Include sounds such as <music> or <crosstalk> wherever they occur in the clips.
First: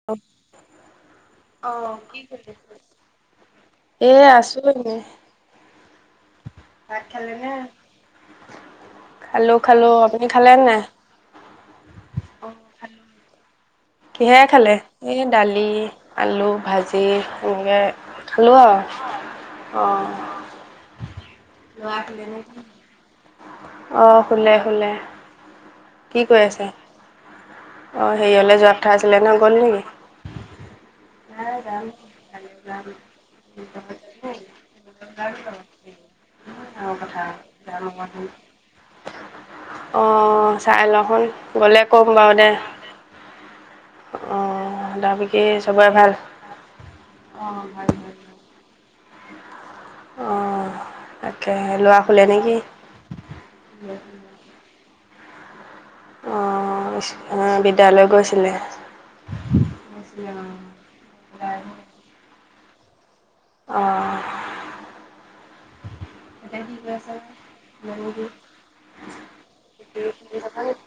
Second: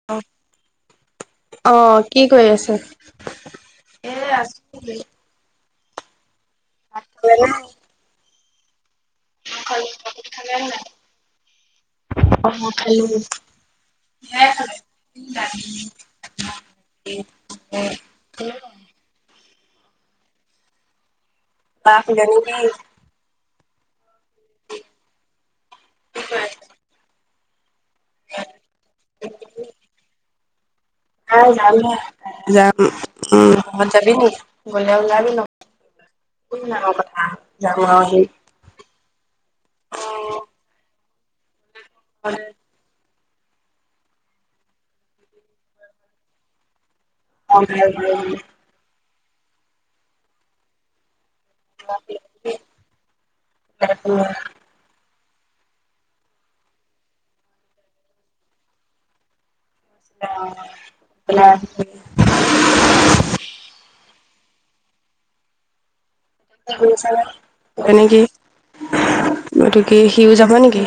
<inaudible> অ, কি কৰি আছা? এ, আছো এনেই। ভাত, খালে নে? খালো, খালো আপুনি খালে নে নাই? অ, মই খালো। কিহে খালে? এই দালি, আলু ভাজি, এনেকৈ খালোঁ আৰু। অ, বা, ল'ৰা শুলে নে? নেকি? অ, শুলে-শুলে কি কৈ আছে? অ, হেৰিলৈ যোৱা কথা আছিলে ন, গলি নেকি? নাই যাম হে। যাম, উম তহঁত যাবি নেকি গলে, ওলাবি নহ কোন, আৰু ডাঙৰ কথা, যাম জানো আৰু আকৌ। আহিম। অ, চাই ল, শুন গ'লে কম বাৰু দে। অ, ডাবি কি চবেই ভাল? অ, ভাল, ভাল। অ, তাকে, হে। <unintelligible> অ, বিদ্যালয় গৈছিলে? গৈছিলে, অ, <inaudible> অ, <inaudible> গতিকে, সিও যাব নেকি?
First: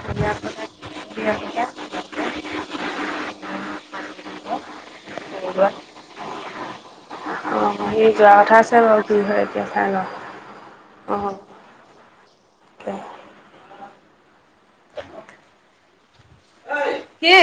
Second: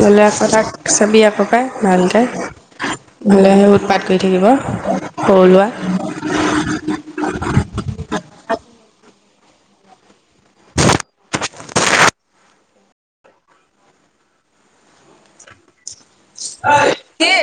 গলে, আকৌ তাক চবি আকৌ পাই ভালকে। গলে, উৎপাত কৰি থাকিব, সৰু ল'ৰা। অ, সি যোৱা কথা আছে, বাৰু কি হয় এতিয়া চাই লওঁ। অ, অই, কি?